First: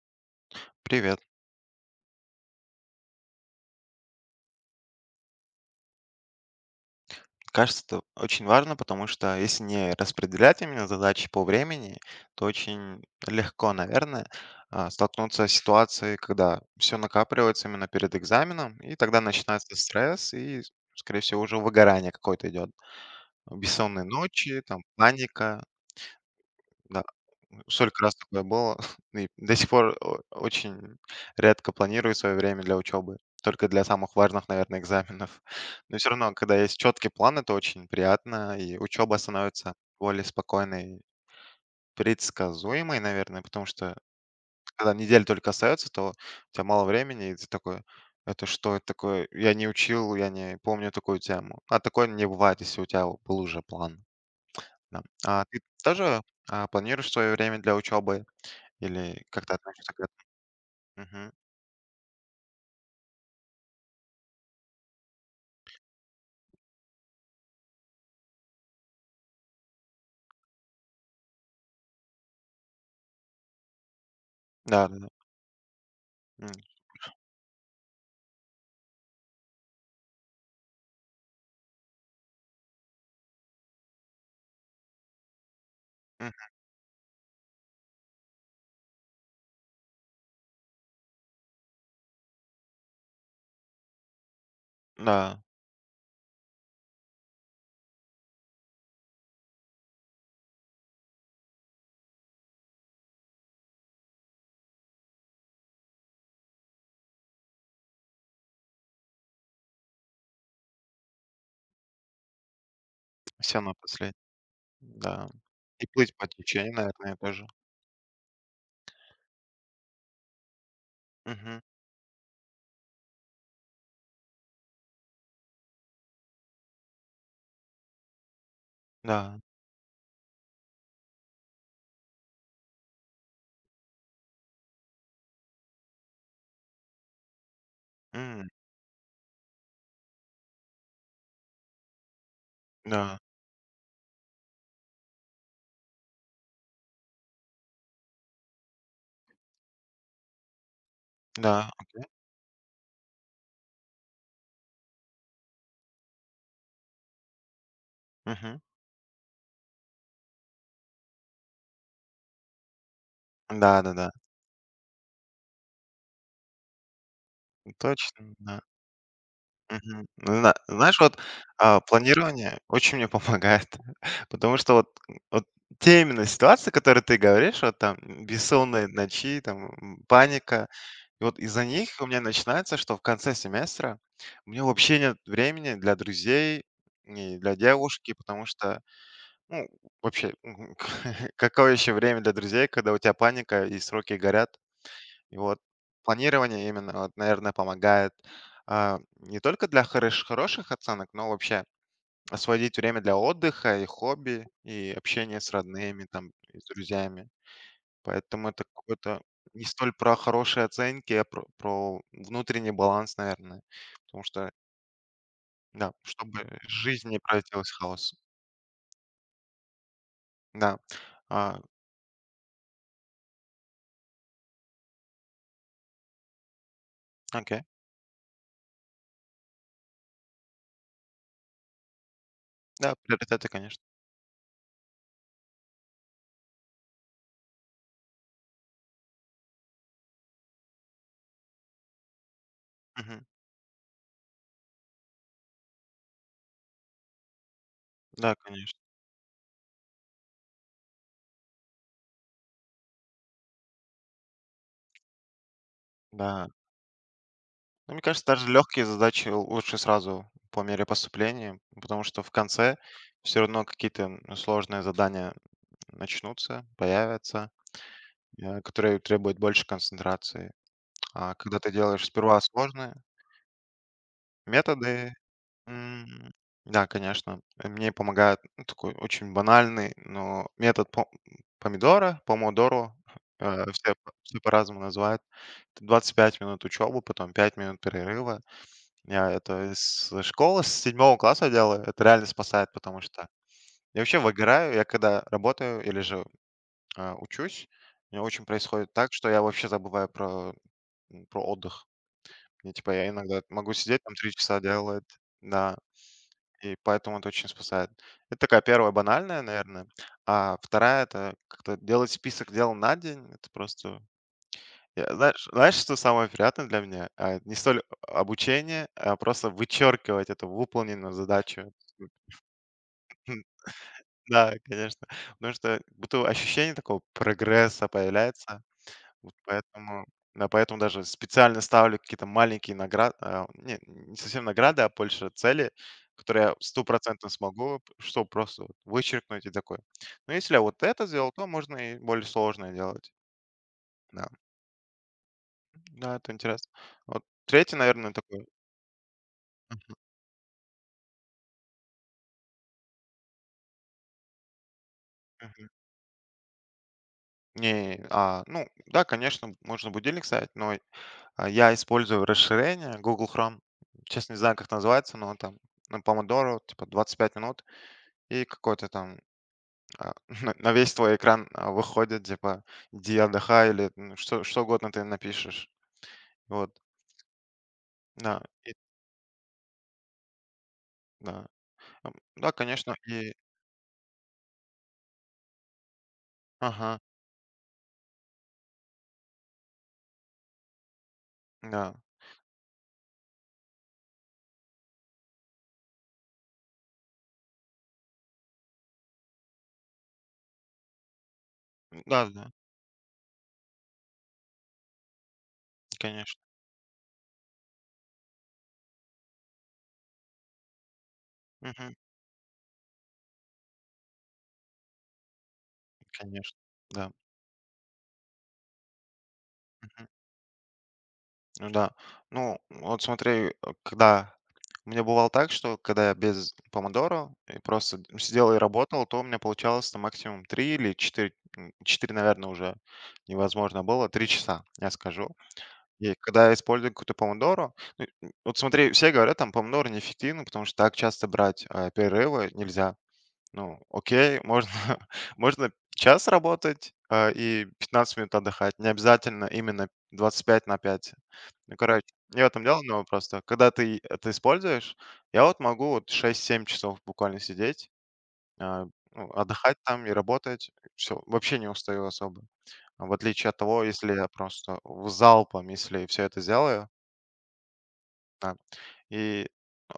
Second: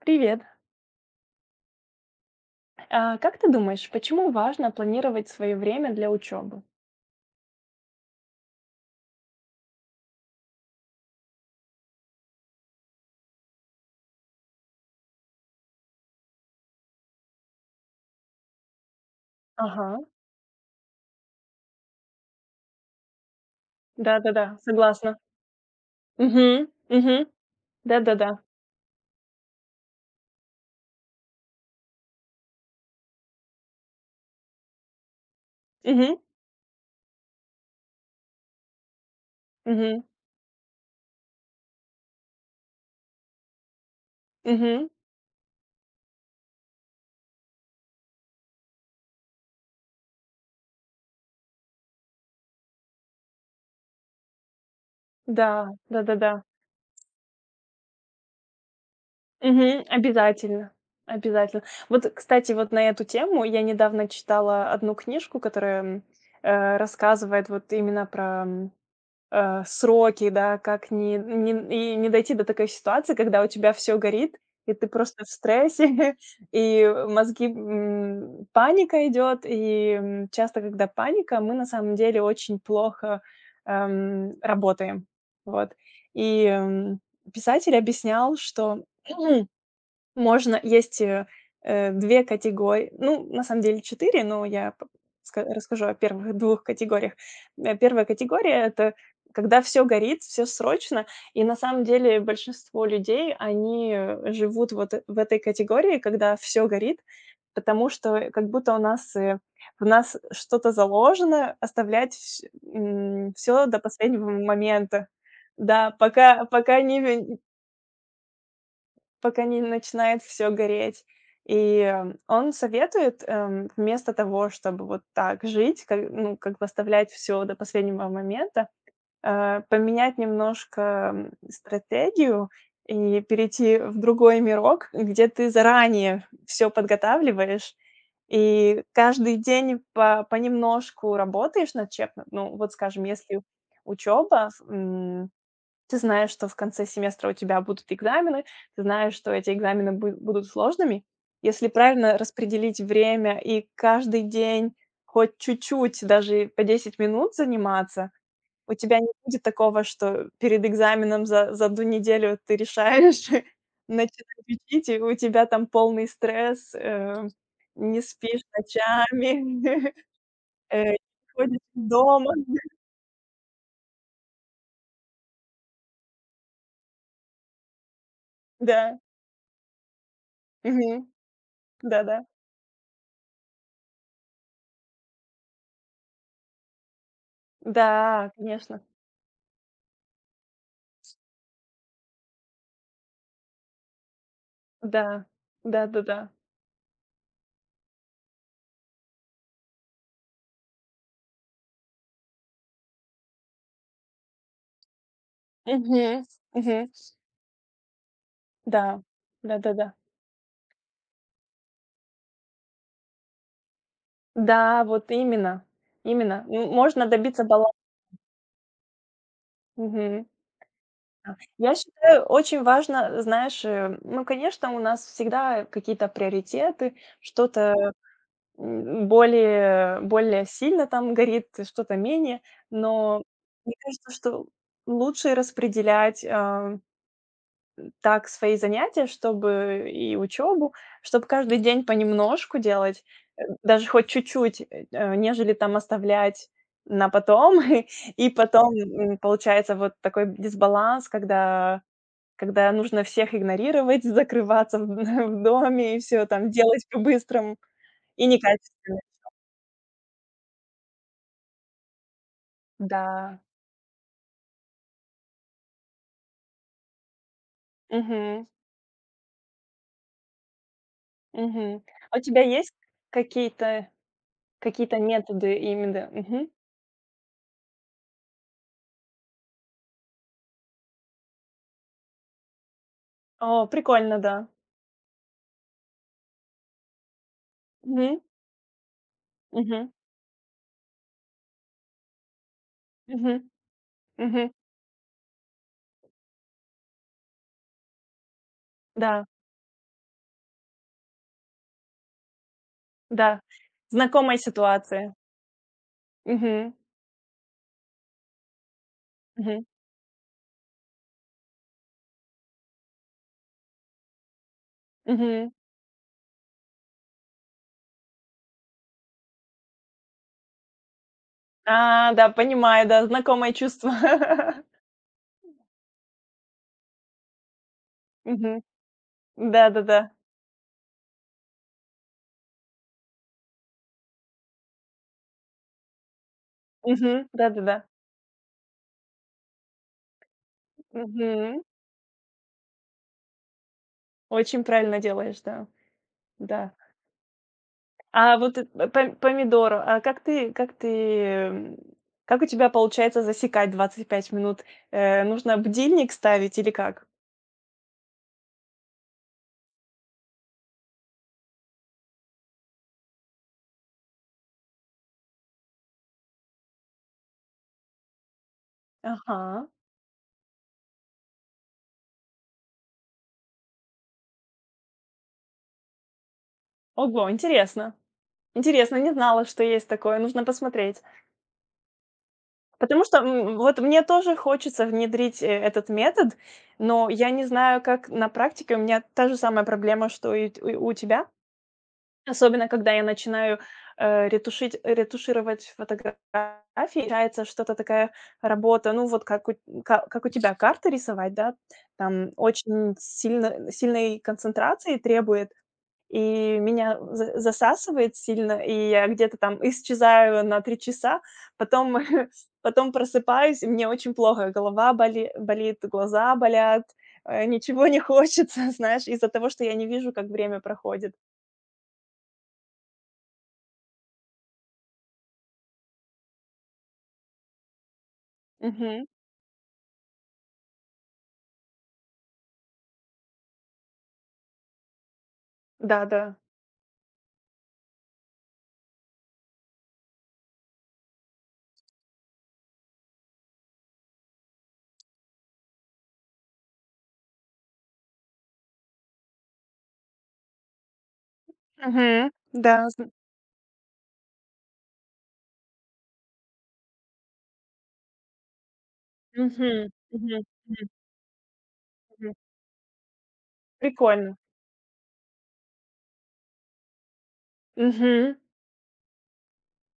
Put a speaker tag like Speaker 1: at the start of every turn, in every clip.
Speaker 1: Привет.
Speaker 2: Привет.
Speaker 1: Как ты думаешь, почему важно планировать свое время для учебы?
Speaker 2: Кажется, это очень важно, потому что если не распределять именно задачи по времени, то очень легко, наверное, столкнуться с ситуацией, когда все накапливается именно перед экзаменом, и тогда начинается
Speaker 1: Ага,
Speaker 2: стресс, и, скорее всего, уже выгорание какое-то идет. Бессонные
Speaker 1: да-да-да,
Speaker 2: ночи, там,
Speaker 1: согласна.
Speaker 2: паника.
Speaker 1: Угу.
Speaker 2: Да,
Speaker 1: Угу.
Speaker 2: сколько раз
Speaker 1: Да-да-да.
Speaker 2: такое было. И до сих пор очень редко планирую свое время для учебы. Только для самых важных, наверное, экзаменов. Но все
Speaker 1: Угу.
Speaker 2: равно, когда есть четкий план, это очень приятно. И учеба становится
Speaker 1: Угу.
Speaker 2: более спокойной, предсказуемой, наверное, потому что
Speaker 1: Угу.
Speaker 2: когда неделя только остается, то у тебя мало времени, и ты такой, это что это такое? Я не учил, я не помню такую тему. А такое не бывает, если у тебя был уже план. Да. А
Speaker 1: Да,
Speaker 2: ты тоже
Speaker 1: да-да-да.
Speaker 2: планируешь свое время для учебы? Или как ты
Speaker 1: Угу.
Speaker 2: относишься к этому?
Speaker 1: Обязательно,
Speaker 2: Мгм.
Speaker 1: обязательно. Вот, кстати, вот на эту тему я недавно читала одну книжку, которая рассказывает вот именно про сроки, да, как не дойти до такой ситуации, когда у тебя все горит, и ты
Speaker 2: Да-да-да.
Speaker 1: просто в стрессе.
Speaker 2: М.
Speaker 1: И мозги, паника идет. И, часто, когда паника, мы на самом деле очень плохо, работаем. Вот. И,
Speaker 2: Мгм.
Speaker 1: м, Писатель объяснял, что можно. Есть, 2 категори, ну, на самом деле 4, но я п
Speaker 2: Да,
Speaker 1: ска расскажу о первых двух категориях. 1 категория — это когда все горит, все срочно. И на самом деле большинство людей, они, живут вот в этой категории, когда все горит, потому что как будто у нас, в нас что-то заложено оставлять все
Speaker 2: всё на
Speaker 1: до
Speaker 2: последнем.
Speaker 1: последнего момента.
Speaker 2: Да. И
Speaker 1: Да,
Speaker 2: плыть по
Speaker 1: пока
Speaker 2: течению,
Speaker 1: пока
Speaker 2: наверное,
Speaker 1: не
Speaker 2: тоже.
Speaker 1: пока не начинает все гореть.
Speaker 2: Мгм.
Speaker 1: И, он советует, вместо того, чтобы вот так жить, ка ну, как бы оставлять всё до последнего момента,
Speaker 2: Да.
Speaker 1: поменять немножко, стратегию и перейти в другой мирок, где ты заранее все подготавливаешь
Speaker 2: М.
Speaker 1: и каждый день по понемножку работаешь над чем-то. Ну, вот, скажем,
Speaker 2: Да.
Speaker 1: если учеба, ты знаешь, что в конце семестра у тебя будут экзамены, ты знаешь, что эти экзамены будут сложными. Если
Speaker 2: Да. Окей.
Speaker 1: правильно распределить время и каждый день хоть чуть-чуть, даже по 10 минут заниматься,
Speaker 2: Мгм.
Speaker 1: у тебя не будет такого, что перед экзаменом за одну неделю ты решаешь
Speaker 2: Да-да-да.
Speaker 1: начинать учить, и у тебя там полный стресс, не
Speaker 2: Точно,
Speaker 1: спишь
Speaker 2: да.
Speaker 1: ночами,
Speaker 2: Мгм. Ну
Speaker 1: не
Speaker 2: знаешь, вот,
Speaker 1: ходишь из дома.
Speaker 2: планирование очень мне помогает. Потому что вот те именно ситуации, которые ты говоришь, вот там бессонные
Speaker 1: Да.
Speaker 2: ночи, там, паника.
Speaker 1: Мгм.
Speaker 2: И вот из-за них у меня
Speaker 1: Да-да.
Speaker 2: начинается, что в конце семестра у меня вообще нет времени для друзей и для девушки,
Speaker 1: Да,
Speaker 2: потому что,
Speaker 1: конечно.
Speaker 2: ну, вообще, какое еще время для друзей, когда у тебя паника и сроки горят.
Speaker 1: Да,
Speaker 2: И вот
Speaker 1: да-да-да.
Speaker 2: планирование именно, вот, наверное, помогает не только для хороших оценок, но вообще освободить время для отдыха и хобби, и общения с
Speaker 1: Мгм,
Speaker 2: родными, там, и с
Speaker 1: мгм.
Speaker 2: друзьями. Поэтому это
Speaker 1: Да,
Speaker 2: какой-то не
Speaker 1: да-да-да.
Speaker 2: столь про хорошие оценки, а про внутренний баланс, наверное. Потому что,
Speaker 1: Да, вот именно,
Speaker 2: да,
Speaker 1: именно.
Speaker 2: чтобы
Speaker 1: М, можно
Speaker 2: жизнь не
Speaker 1: добиться
Speaker 2: превратилась
Speaker 1: баланса.
Speaker 2: в хаос.
Speaker 1: Мгм.
Speaker 2: Да.
Speaker 1: Да.
Speaker 2: А,
Speaker 1: Я считаю, очень важно, знаешь, ну, конечно, у нас всегда какие-то приоритеты,
Speaker 2: окей.
Speaker 1: что-то, более сильно там горит, что-то менее,
Speaker 2: Да,
Speaker 1: но
Speaker 2: приоритеты,
Speaker 1: мне
Speaker 2: конечно.
Speaker 1: кажется, что лучше распределять, так свои занятия, чтобы и учебу, чтобы каждый день понемножку делать,
Speaker 2: Мгм.
Speaker 1: даже хоть чуть-чуть, нежели там оставлять на потом. И
Speaker 2: Да,
Speaker 1: потом,
Speaker 2: конечно.
Speaker 1: получается вот такой дисбаланс, когда нужно всех игнорировать, закрываться в в доме и все
Speaker 2: Да.
Speaker 1: там делать по-быстрому
Speaker 2: Ну, мне кажется,
Speaker 1: и
Speaker 2: даже легкие
Speaker 1: некачественно.
Speaker 2: задачи лучше сразу по мере поступления, потому что в конце
Speaker 1: Да.
Speaker 2: все равно какие-то сложные задания начнутся, появятся,
Speaker 1: Мгм.
Speaker 2: которые требуют больше концентрации. А когда ты
Speaker 1: Мгм.
Speaker 2: делаешь
Speaker 1: А у
Speaker 2: сперва
Speaker 1: тебя есть
Speaker 2: сложные
Speaker 1: какие-то какие-то
Speaker 2: методы.
Speaker 1: методы именно?
Speaker 2: м,
Speaker 1: Мгм.
Speaker 2: да, конечно, мне помогает, ну, такой очень банальный, но метод помидора, помодоро.
Speaker 1: О,
Speaker 2: Все
Speaker 1: прикольно,
Speaker 2: все
Speaker 1: да.
Speaker 2: по-разному называют. Это 25 минут учебы, потом 5 минут
Speaker 1: Мгм.
Speaker 2: перерыва. Я это
Speaker 1: Мгм.
Speaker 2: с школы, с 7-го класса делаю. Это реально спасает, потому что
Speaker 1: Мгм,
Speaker 2: я вообще
Speaker 1: мгм.
Speaker 2: выгораю. Я когда работаю или же учусь, у меня очень происходит так,
Speaker 1: Да,
Speaker 2: что я вообще забываю про отдых. И, типа, я
Speaker 1: да.
Speaker 2: иногда могу сидеть там 3
Speaker 1: Знакомая
Speaker 2: часа
Speaker 1: ситуация.
Speaker 2: делать, да,
Speaker 1: Мгм,
Speaker 2: и поэтому это очень спасает. Это такая первая банальная,
Speaker 1: мгм,
Speaker 2: наверное. А вторая — это как-то делать список дел на день. Это просто. Я, знаешь,
Speaker 1: мгм.
Speaker 2: знаешь, что самое приятное для меня? А, не столь обучение, а просто вычеркивать эту выполненную задачу.
Speaker 1: А, да, понимаю, да, знакомое чувство.
Speaker 2: Да, конечно. Потому что будто ощущение такого прогресса
Speaker 1: Мгм.
Speaker 2: появляется. Вот поэтому,
Speaker 1: Да-да-да.
Speaker 2: да, поэтому даже специально ставлю какие-то маленькие награды, не совсем награды, а больше цели, которые я
Speaker 1: Мгм.
Speaker 2: стопроцентно смогу,
Speaker 1: Да-да-да.
Speaker 2: что просто вот вычеркнуть и такое. Но если я вот это сделал, то
Speaker 1: Мгм.
Speaker 2: можно и более сложное делать. Да,
Speaker 1: Очень правильно делаешь, да.
Speaker 2: да, это интересно.
Speaker 1: Да.
Speaker 2: Вот третий, наверное,
Speaker 1: А
Speaker 2: такой.
Speaker 1: вот, помидор, а м, как у тебя получается засекать 25 минут? Нужно
Speaker 2: Мгм.
Speaker 1: будильник ставить или как?
Speaker 2: Не, ну да, конечно, можно будильник ставить, но, я использую расширение Google Chrome. Честно, не знаю, как называется, но там на помодоро, типа 25 минут, и какой-то там,
Speaker 1: Ага.
Speaker 2: а, на весь твой экран, выходит, типа: «Иди отдыхай», или, ну, что угодно ты напишешь. Вот,
Speaker 1: Ого, интересно.
Speaker 2: да, и
Speaker 1: Интересно, не знала, что есть такое, нужно посмотреть.
Speaker 2: да. Да, конечно,
Speaker 1: Потому что,
Speaker 2: и
Speaker 1: вот мне тоже хочется внедрить, этот метод,
Speaker 2: ага,
Speaker 1: но я не знаю, как на практике. У меня та же самая проблема, что и у тебя.
Speaker 2: да,
Speaker 1: Особенно, когда я начинаю, э, ретушить ретушировать фотографии, получается что-то такая работа, ну, вот как у тебя карты рисовать, да, там
Speaker 2: да-да,
Speaker 1: очень сильной концентрации требует.
Speaker 2: конечно.
Speaker 1: И меня за засасывает сильно, и я где-то там исчезаю на 3 часа,
Speaker 2: Мгм.
Speaker 1: потом потом просыпаюсь, и мне очень плохо, голова боле болит, глаза
Speaker 2: Конечно,
Speaker 1: болят,
Speaker 2: да.
Speaker 1: ничего не хочется, знаешь, из-за того, что я не вижу, как время проходит.
Speaker 2: Ну да. Ну, вот смотри, когда у меня бывало так, что когда я без помодоро и просто сидел и
Speaker 1: Мгм.
Speaker 2: работал, то у меня получалось на максимум 3 или 4, 4 наверное, уже невозможно было, 3 часа, я скажу. И
Speaker 1: Да-да.
Speaker 2: когда я использую какую-то помодоро, ну, вот смотри, все говорят, там, помодоро неэффективно, потому что так часто брать перерывы нельзя. Ну, окей, можно, можно час работать, и 15 минут отдыхать. Не обязательно именно 25 на 5. Ну, короче,
Speaker 1: Мгм.
Speaker 2: не в этом
Speaker 1: Да,
Speaker 2: дело,
Speaker 1: зн.
Speaker 2: но просто когда ты это используешь, я вот могу вот 6-7 часов буквально сидеть, а, ну, отдыхать
Speaker 1: Мгм.
Speaker 2: там и
Speaker 1: Мгм.
Speaker 2: работать.
Speaker 1: Мгм.
Speaker 2: Всё, вообще не устаю
Speaker 1: Мгм.
Speaker 2: особо. В отличие от того, если я
Speaker 1: Прикольно.
Speaker 2: просто в залпом, если все это сделаю,
Speaker 1: Мгм.
Speaker 2: а, и, а,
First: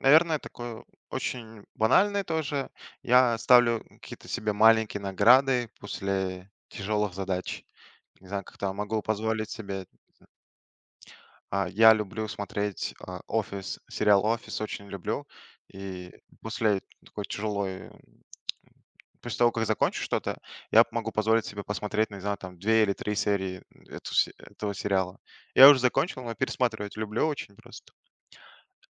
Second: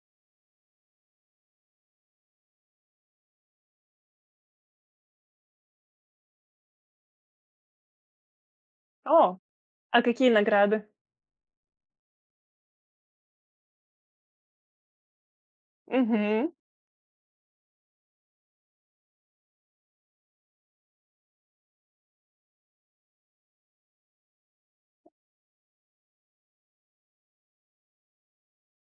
Speaker 2: наверное, такое очень банальное тоже. Я ставлю какие-то себе маленькие награды после тяжелых задач. Не знаю, как-то могу
Speaker 1: О,
Speaker 2: позволить себе.
Speaker 1: а какие награды?
Speaker 2: А, я люблю смотреть, офис, сериал «Офис» очень люблю. И
Speaker 1: Мгм.
Speaker 2: после такой тяжелой, после того, как закончу что-то, я могу позволить себе посмотреть, не знаю, там 2 или 3 серии этого сериала. Я уже закончил, но пересматривать люблю очень просто.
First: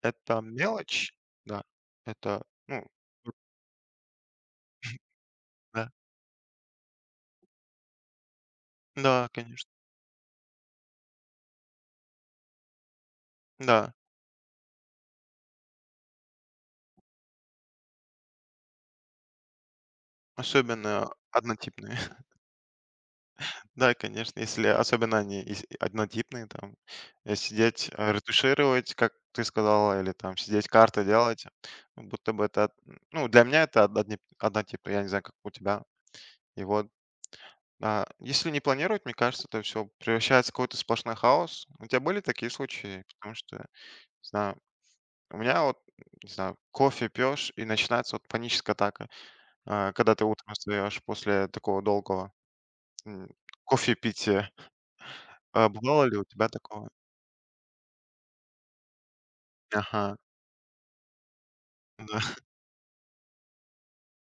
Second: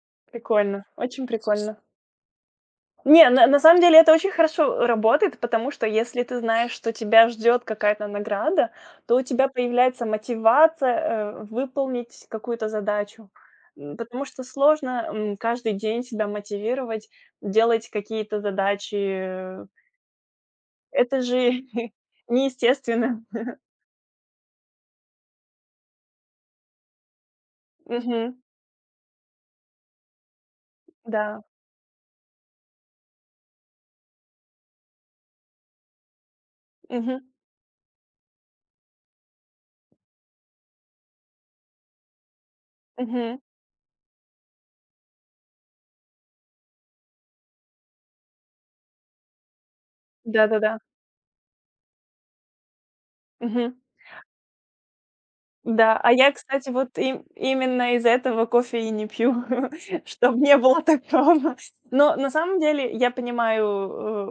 Speaker 2: Это
Speaker 1: Прикольно,
Speaker 2: мелочь,
Speaker 1: очень
Speaker 2: да.
Speaker 1: прикольно.
Speaker 2: Это, ну
Speaker 1: Не, на самом деле это очень хорошо работает, потому что
Speaker 2: да.
Speaker 1: если ты знаешь, что тебя ждет какая-то награда, то у
Speaker 2: Да,
Speaker 1: тебя
Speaker 2: конечно.
Speaker 1: появляется мотивация, выполнить какую-то задачу.
Speaker 2: Да,
Speaker 1: Потому что сложно, каждый день себя мотивировать, делать какие-то задачи.
Speaker 2: особенно
Speaker 1: Это же
Speaker 2: однотипные.
Speaker 1: неестественно.
Speaker 2: Да, конечно, если особенно они ис однотипные, там, сидеть,
Speaker 1: Мгм.
Speaker 2: ретушировать, как ты сказала, или там сидеть карты
Speaker 1: Да.
Speaker 2: делать, ну, будто бы это, ну, для меня это однотипно, я не знаю, как у тебя. И вот,
Speaker 1: Мгм.
Speaker 2: если не планировать, мне кажется, это все превращается в какой-то сплошной хаос. У тебя были такие случаи? Потому
Speaker 1: Мгм.
Speaker 2: что, не знаю, у меня вот, не знаю, кофе пьешь, и начинается вот паническая атака, когда ты утром
Speaker 1: Да-да-да.
Speaker 2: встаешь после такого долгого, м,
Speaker 1: Мгм.
Speaker 2: кофепития. А
Speaker 1: Да,
Speaker 2: бывало
Speaker 1: а
Speaker 2: ли у
Speaker 1: я,
Speaker 2: тебя
Speaker 1: кстати,
Speaker 2: такое?
Speaker 1: вот им именно из-за этого кофе и не пью,
Speaker 2: Ага, да,
Speaker 1: чтобы не было такого. Но на самом деле я понимаю,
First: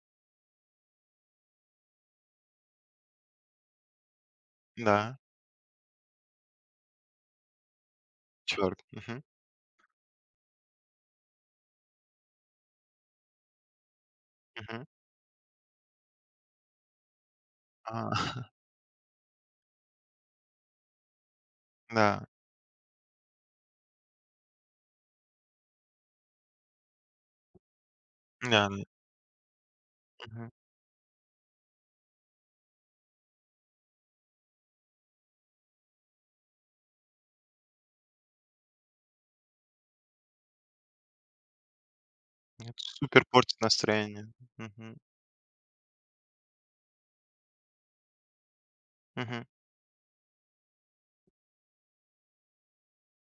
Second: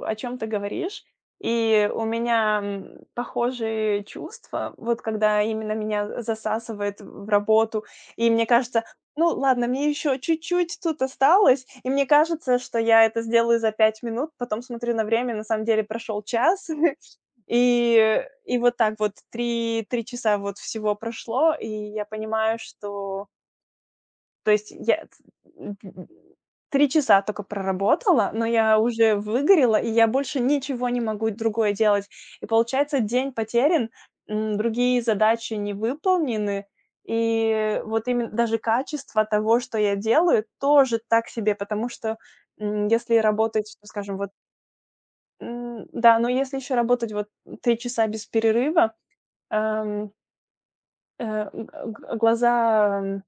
Speaker 1: о чем ты говоришь, и у меня, похожие чувства, вот
Speaker 2: да,
Speaker 1: когда именно меня засасывает в работу, и мне
Speaker 2: чёрт,
Speaker 1: кажется:
Speaker 2: мгм,
Speaker 1: "Ну ладно, мне еще чуть-чуть тут осталось". И мне кажется, что я это сделаю за 5 минут, потом
Speaker 2: мгм,
Speaker 1: смотрю на время, на самом деле прошел час.
Speaker 2: а,
Speaker 1: И и вот так вот три часа вот всего прошло, и я
Speaker 2: да,
Speaker 1: понимаю, что то есть я, м, м, 3 часа только проработала, но
Speaker 2: да,
Speaker 1: я уже выгорела, и я
Speaker 2: да,
Speaker 1: больше
Speaker 2: мгм.
Speaker 1: ничего не могу другое делать. И получается, день потерян, другие задачи не выполнены, и вот именно даже качество того, что я делаю, тоже так себе, потому что,
Speaker 2: Это
Speaker 1: если
Speaker 2: супер портит
Speaker 1: работать, ну, скажем,
Speaker 2: настроение.
Speaker 1: вот,
Speaker 2: Мгм,
Speaker 1: да, но если еще работать вот 3 часа без перерыва.
Speaker 2: мгм.
Speaker 1: Эм, э, г г глаза,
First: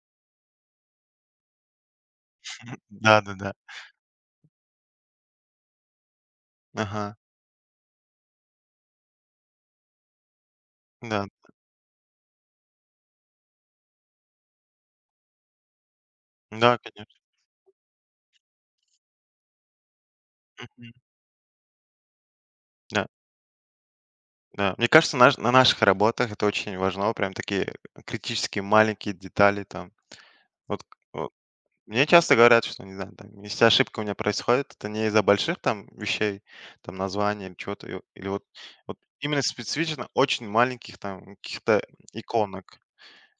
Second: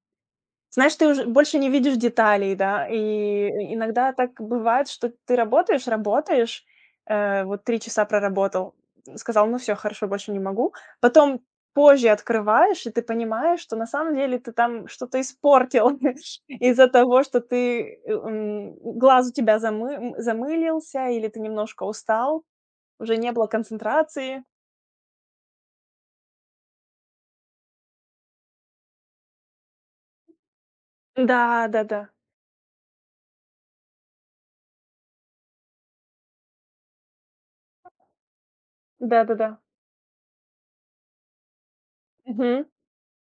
Speaker 1: знаешь, ты уже больше не видишь деталей, да.
Speaker 2: Да-да-да,
Speaker 1: И иногда так бывает, что ты работаешь, работаешь,
Speaker 2: ага,
Speaker 1: вот 3 часа проработал, сказал: "Ну все, хорошо, больше не могу".
Speaker 2: да,
Speaker 1: Потом позже открываешь, и ты понимаешь, что на самом деле ты там что-то испортил
Speaker 2: да,
Speaker 1: из-за
Speaker 2: конечно,
Speaker 1: того, что ты, глаз у тебя
Speaker 2: мгм,
Speaker 1: замылился или ты немножко устал,
Speaker 2: да,
Speaker 1: уже не было концентрации.
Speaker 2: да. Мне кажется, наш на наших работах это очень важно, прям такие критические маленькие детали там. Вот, э,
Speaker 1: Да, да-да.
Speaker 2: Мне часто говорят, что, не знаю, там, если ошибка у меня происходит, это не из-за больших там вещей, там названия или чего-то, или вот именно
Speaker 1: Да-да-да.
Speaker 2: специфично очень маленьких там каких-то иконок.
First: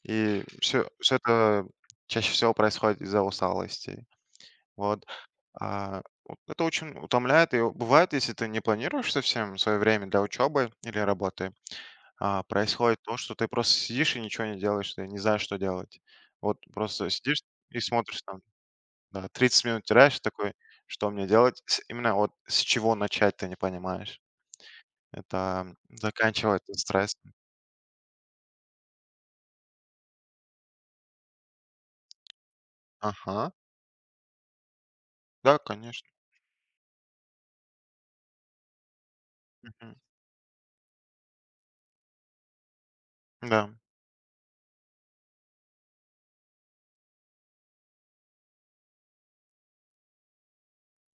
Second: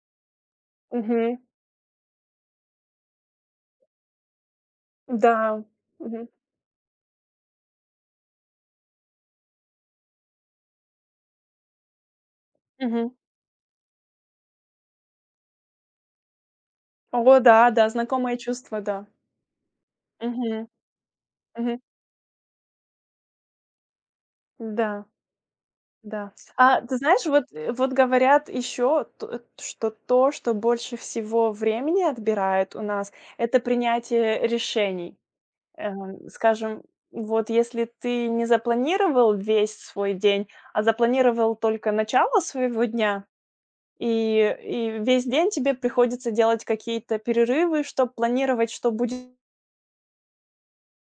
Speaker 2: И все
Speaker 1: Мгм.
Speaker 2: это чаще всего происходит из-за усталости. Вот.
Speaker 1: Да.
Speaker 2: А,
Speaker 1: Мгм.
Speaker 2: вот это очень утомляет. И бывает, если ты не планируешь совсем свое время для учебы или работы, происходит
Speaker 1: Мгм.
Speaker 2: то, что ты просто сидишь и ничего не делаешь, ты не знаешь, что делать. Вот просто
Speaker 1: О
Speaker 2: сидишь
Speaker 1: да,
Speaker 2: и
Speaker 1: да,
Speaker 2: смотришь.
Speaker 1: знакомое чувство, да.
Speaker 2: Да, 30 минут теряешь, такой:
Speaker 1: Мгм.
Speaker 2: «Что мне делать?
Speaker 1: Мгм.
Speaker 2: С именно вот с чего начать», ты не понимаешь.
Speaker 1: Да,
Speaker 2: Это
Speaker 1: да.
Speaker 2: заканчивается
Speaker 1: А ты знаешь,
Speaker 2: стрессом.
Speaker 1: вот, вот говорят еще, т что то, что больше всего времени отбирает у нас —
Speaker 2: Ага.
Speaker 1: это принятие решений.
Speaker 2: Да, конечно.
Speaker 1: Скажем, вот если ты не запланировал весь
Speaker 2: Мгм.
Speaker 1: свой день, а запланировал только начало своего дня,
Speaker 2: Да.
Speaker 1: и весь день тебе приходится делать какие-то перерывы, чтобы планировать, что будет.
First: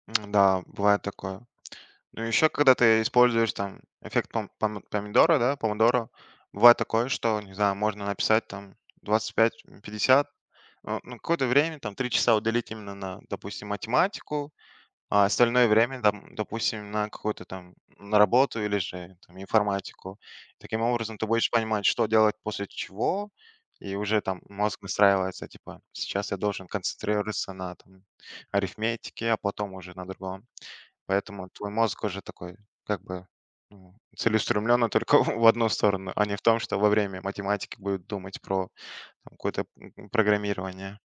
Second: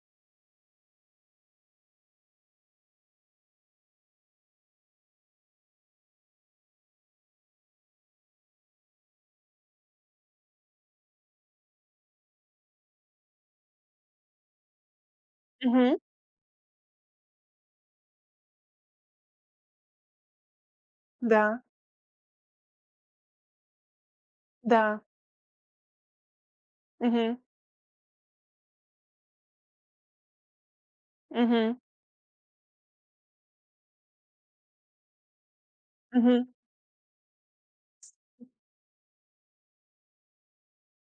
Speaker 2: М, да, бывает такое. Ну, еще когда ты используешь там эффект помидора, да, помидора, бывает такое, что, не знаю, можно написать там 25, 50, ну, какое-то время, там 3 часа уделить именно на, допустим, математику. А остальное
Speaker 1: Мгм.
Speaker 2: время, там, допустим, на какую-то там на работу или же там информатику. Таким образом, ты будешь
Speaker 1: Да,
Speaker 2: понимать, что делать после чего, и уже там мозг
Speaker 1: да.
Speaker 2: настраивается, типа, сейчас я должен
Speaker 1: Мгм.
Speaker 2: концентрироваться на там арифметике, а потом уже на другом. Поэтому твой
Speaker 1: Мгм.
Speaker 2: мозг уже такой, как бы, ну, целеустремленно только в одну сторону, а не в
Speaker 1: Мгм.
Speaker 2: том, что во время математики будет думать про там какое-то программирование.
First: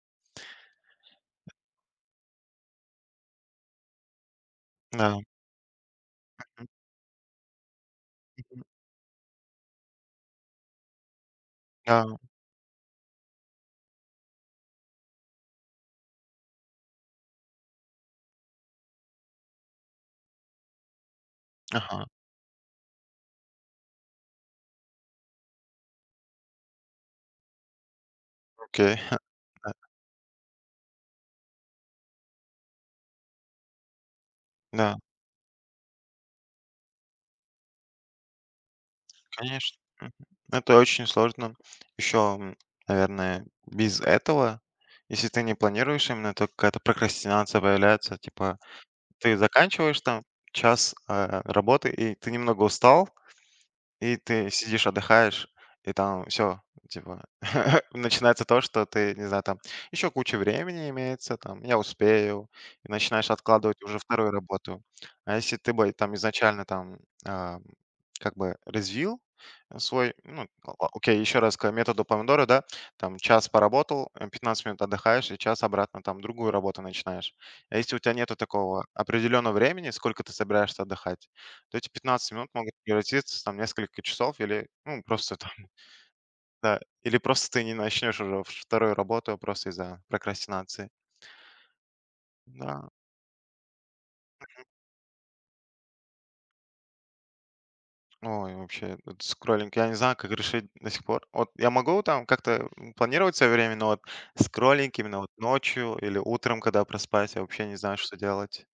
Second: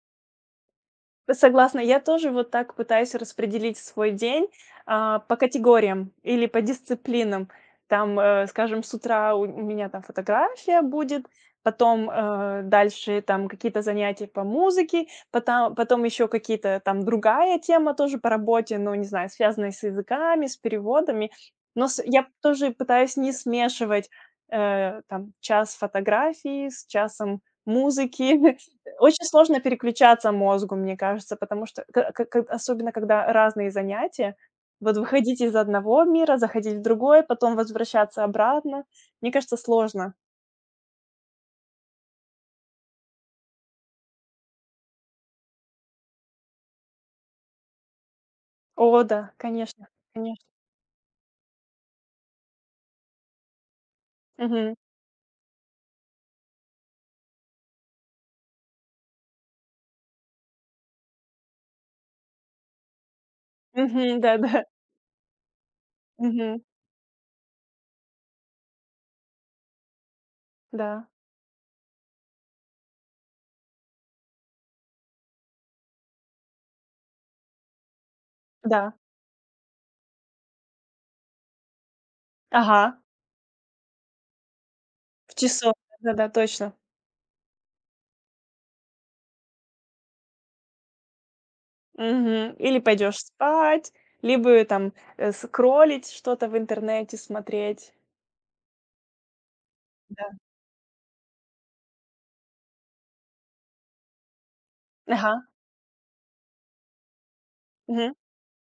Speaker 1: Согласна, я тоже вот так пытаюсь распределить свой день,
Speaker 2: Да.
Speaker 1: по категориям или по дисциплинам. Там,
Speaker 2: Мгм.
Speaker 1: скажем, с утра у меня там фотография будет, потом,
Speaker 2: Да.
Speaker 1: дальше там какие-то занятия по музыке, потом, потом еще какие-то там другая тема тоже по работе, ну, не знаю, связанная с языками, с переводами. Но
Speaker 2: Ага.
Speaker 1: я тоже пытаюсь не смешивать там час фотографии с часом музыки.
Speaker 2: Окей.
Speaker 1: Очень сложно
Speaker 2: Да.
Speaker 1: переключаться мозгу, мне кажется, потому что к к к особенно когда разные занятия. Вот
Speaker 2: Да.
Speaker 1: выходить из одного мира, заходить в другой, потом возвращаться обратно. Мне кажется,
Speaker 2: Конечно. Мгм.
Speaker 1: сложно.
Speaker 2: Ну, это очень сложно. Еще, наверное, без этого, если ты не планируешь, именно то какая-то прокрастинация появляется. Типа,
Speaker 1: О да,
Speaker 2: ты
Speaker 1: конечно,
Speaker 2: заканчиваешь там
Speaker 1: конечно.
Speaker 2: час, работы, и ты немного устал, и ты
Speaker 1: Мгм.
Speaker 2: сидишь, отдыхаешь, и там все типа, начинается то, что ты, не знаю, там еще куча времени имеется, там я успею, и начинаешь откладывать уже
Speaker 1: Мгм.
Speaker 2: вторую
Speaker 1: Да-да.
Speaker 2: работу. А если ты бы там
Speaker 1: Мгм.
Speaker 2: изначально там, а, как бы развил свой, ну, о
Speaker 1: Да.
Speaker 2: окей, еще раз к методу помодоро, да, там час поработал, 15 минут отдыхаешь и час обратно там другую работу начинаешь. А если у тебя нету такого
Speaker 1: Да.
Speaker 2: определенного времени, сколько ты собираешься отдыхать, то эти 15 минут могут
Speaker 1: Ага.
Speaker 2: превратиться там в несколько часов или, ну,
Speaker 1: В
Speaker 2: просто там,
Speaker 1: часов. Да-да, точно.
Speaker 2: да, или просто ты не начнешь уже вторую работу просто из-за прокрастинации.
Speaker 1: Мгм. Или
Speaker 2: Да,
Speaker 1: пойдешь спать, либо там, скроллить что-то в интернете, смотреть.
Speaker 2: ой, вообще, этот скроллинг, я не знаю,
Speaker 1: Да.
Speaker 2: как решить до сих пор. Вот я могу там как-то планировать свое время, но вот скроллинг именно вот
Speaker 1: Ага.
Speaker 2: ночью или утром, когда проспать, я вообще не знаю, что делать.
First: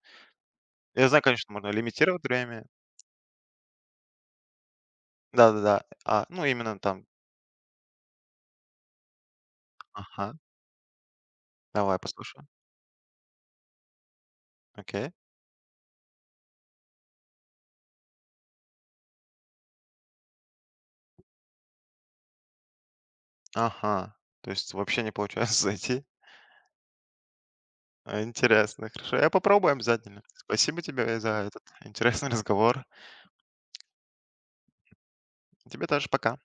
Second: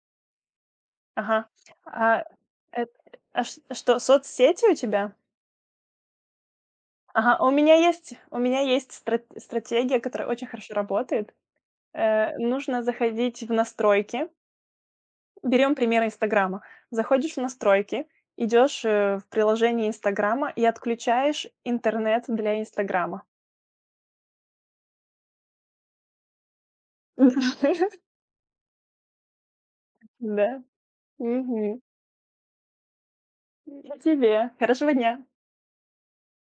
Speaker 2: Я знаю,
Speaker 1: Ага.
Speaker 2: конечно, можно
Speaker 1: А,
Speaker 2: лимитировать время.
Speaker 1: эт а ш что, соцсети у тебя?
Speaker 2: Да-да-да. А, ну, именно там.
Speaker 1: Ага, у меня есть стратегия, которая
Speaker 2: Ага,
Speaker 1: очень хорошо работает.
Speaker 2: давай, послушаю.
Speaker 1: Нужно заходить в настройки.
Speaker 2: Окей.
Speaker 1: Берем пример "Инстаграма". Заходишь в настройки, идешь, в приложение "Инстаграма" и отключаешь интернет для "Инстаграма".
Speaker 2: Ага. То есть вообще не получается зайти. А, интересно. Хорошо, я попробую обязательно.
Speaker 1: Да.
Speaker 2: Спасибо тебе за этот
Speaker 1: Мгм.
Speaker 2: интересный разговор.
Speaker 1: И тебе. Хорошего дня.
Speaker 2: Тебе тоже пока.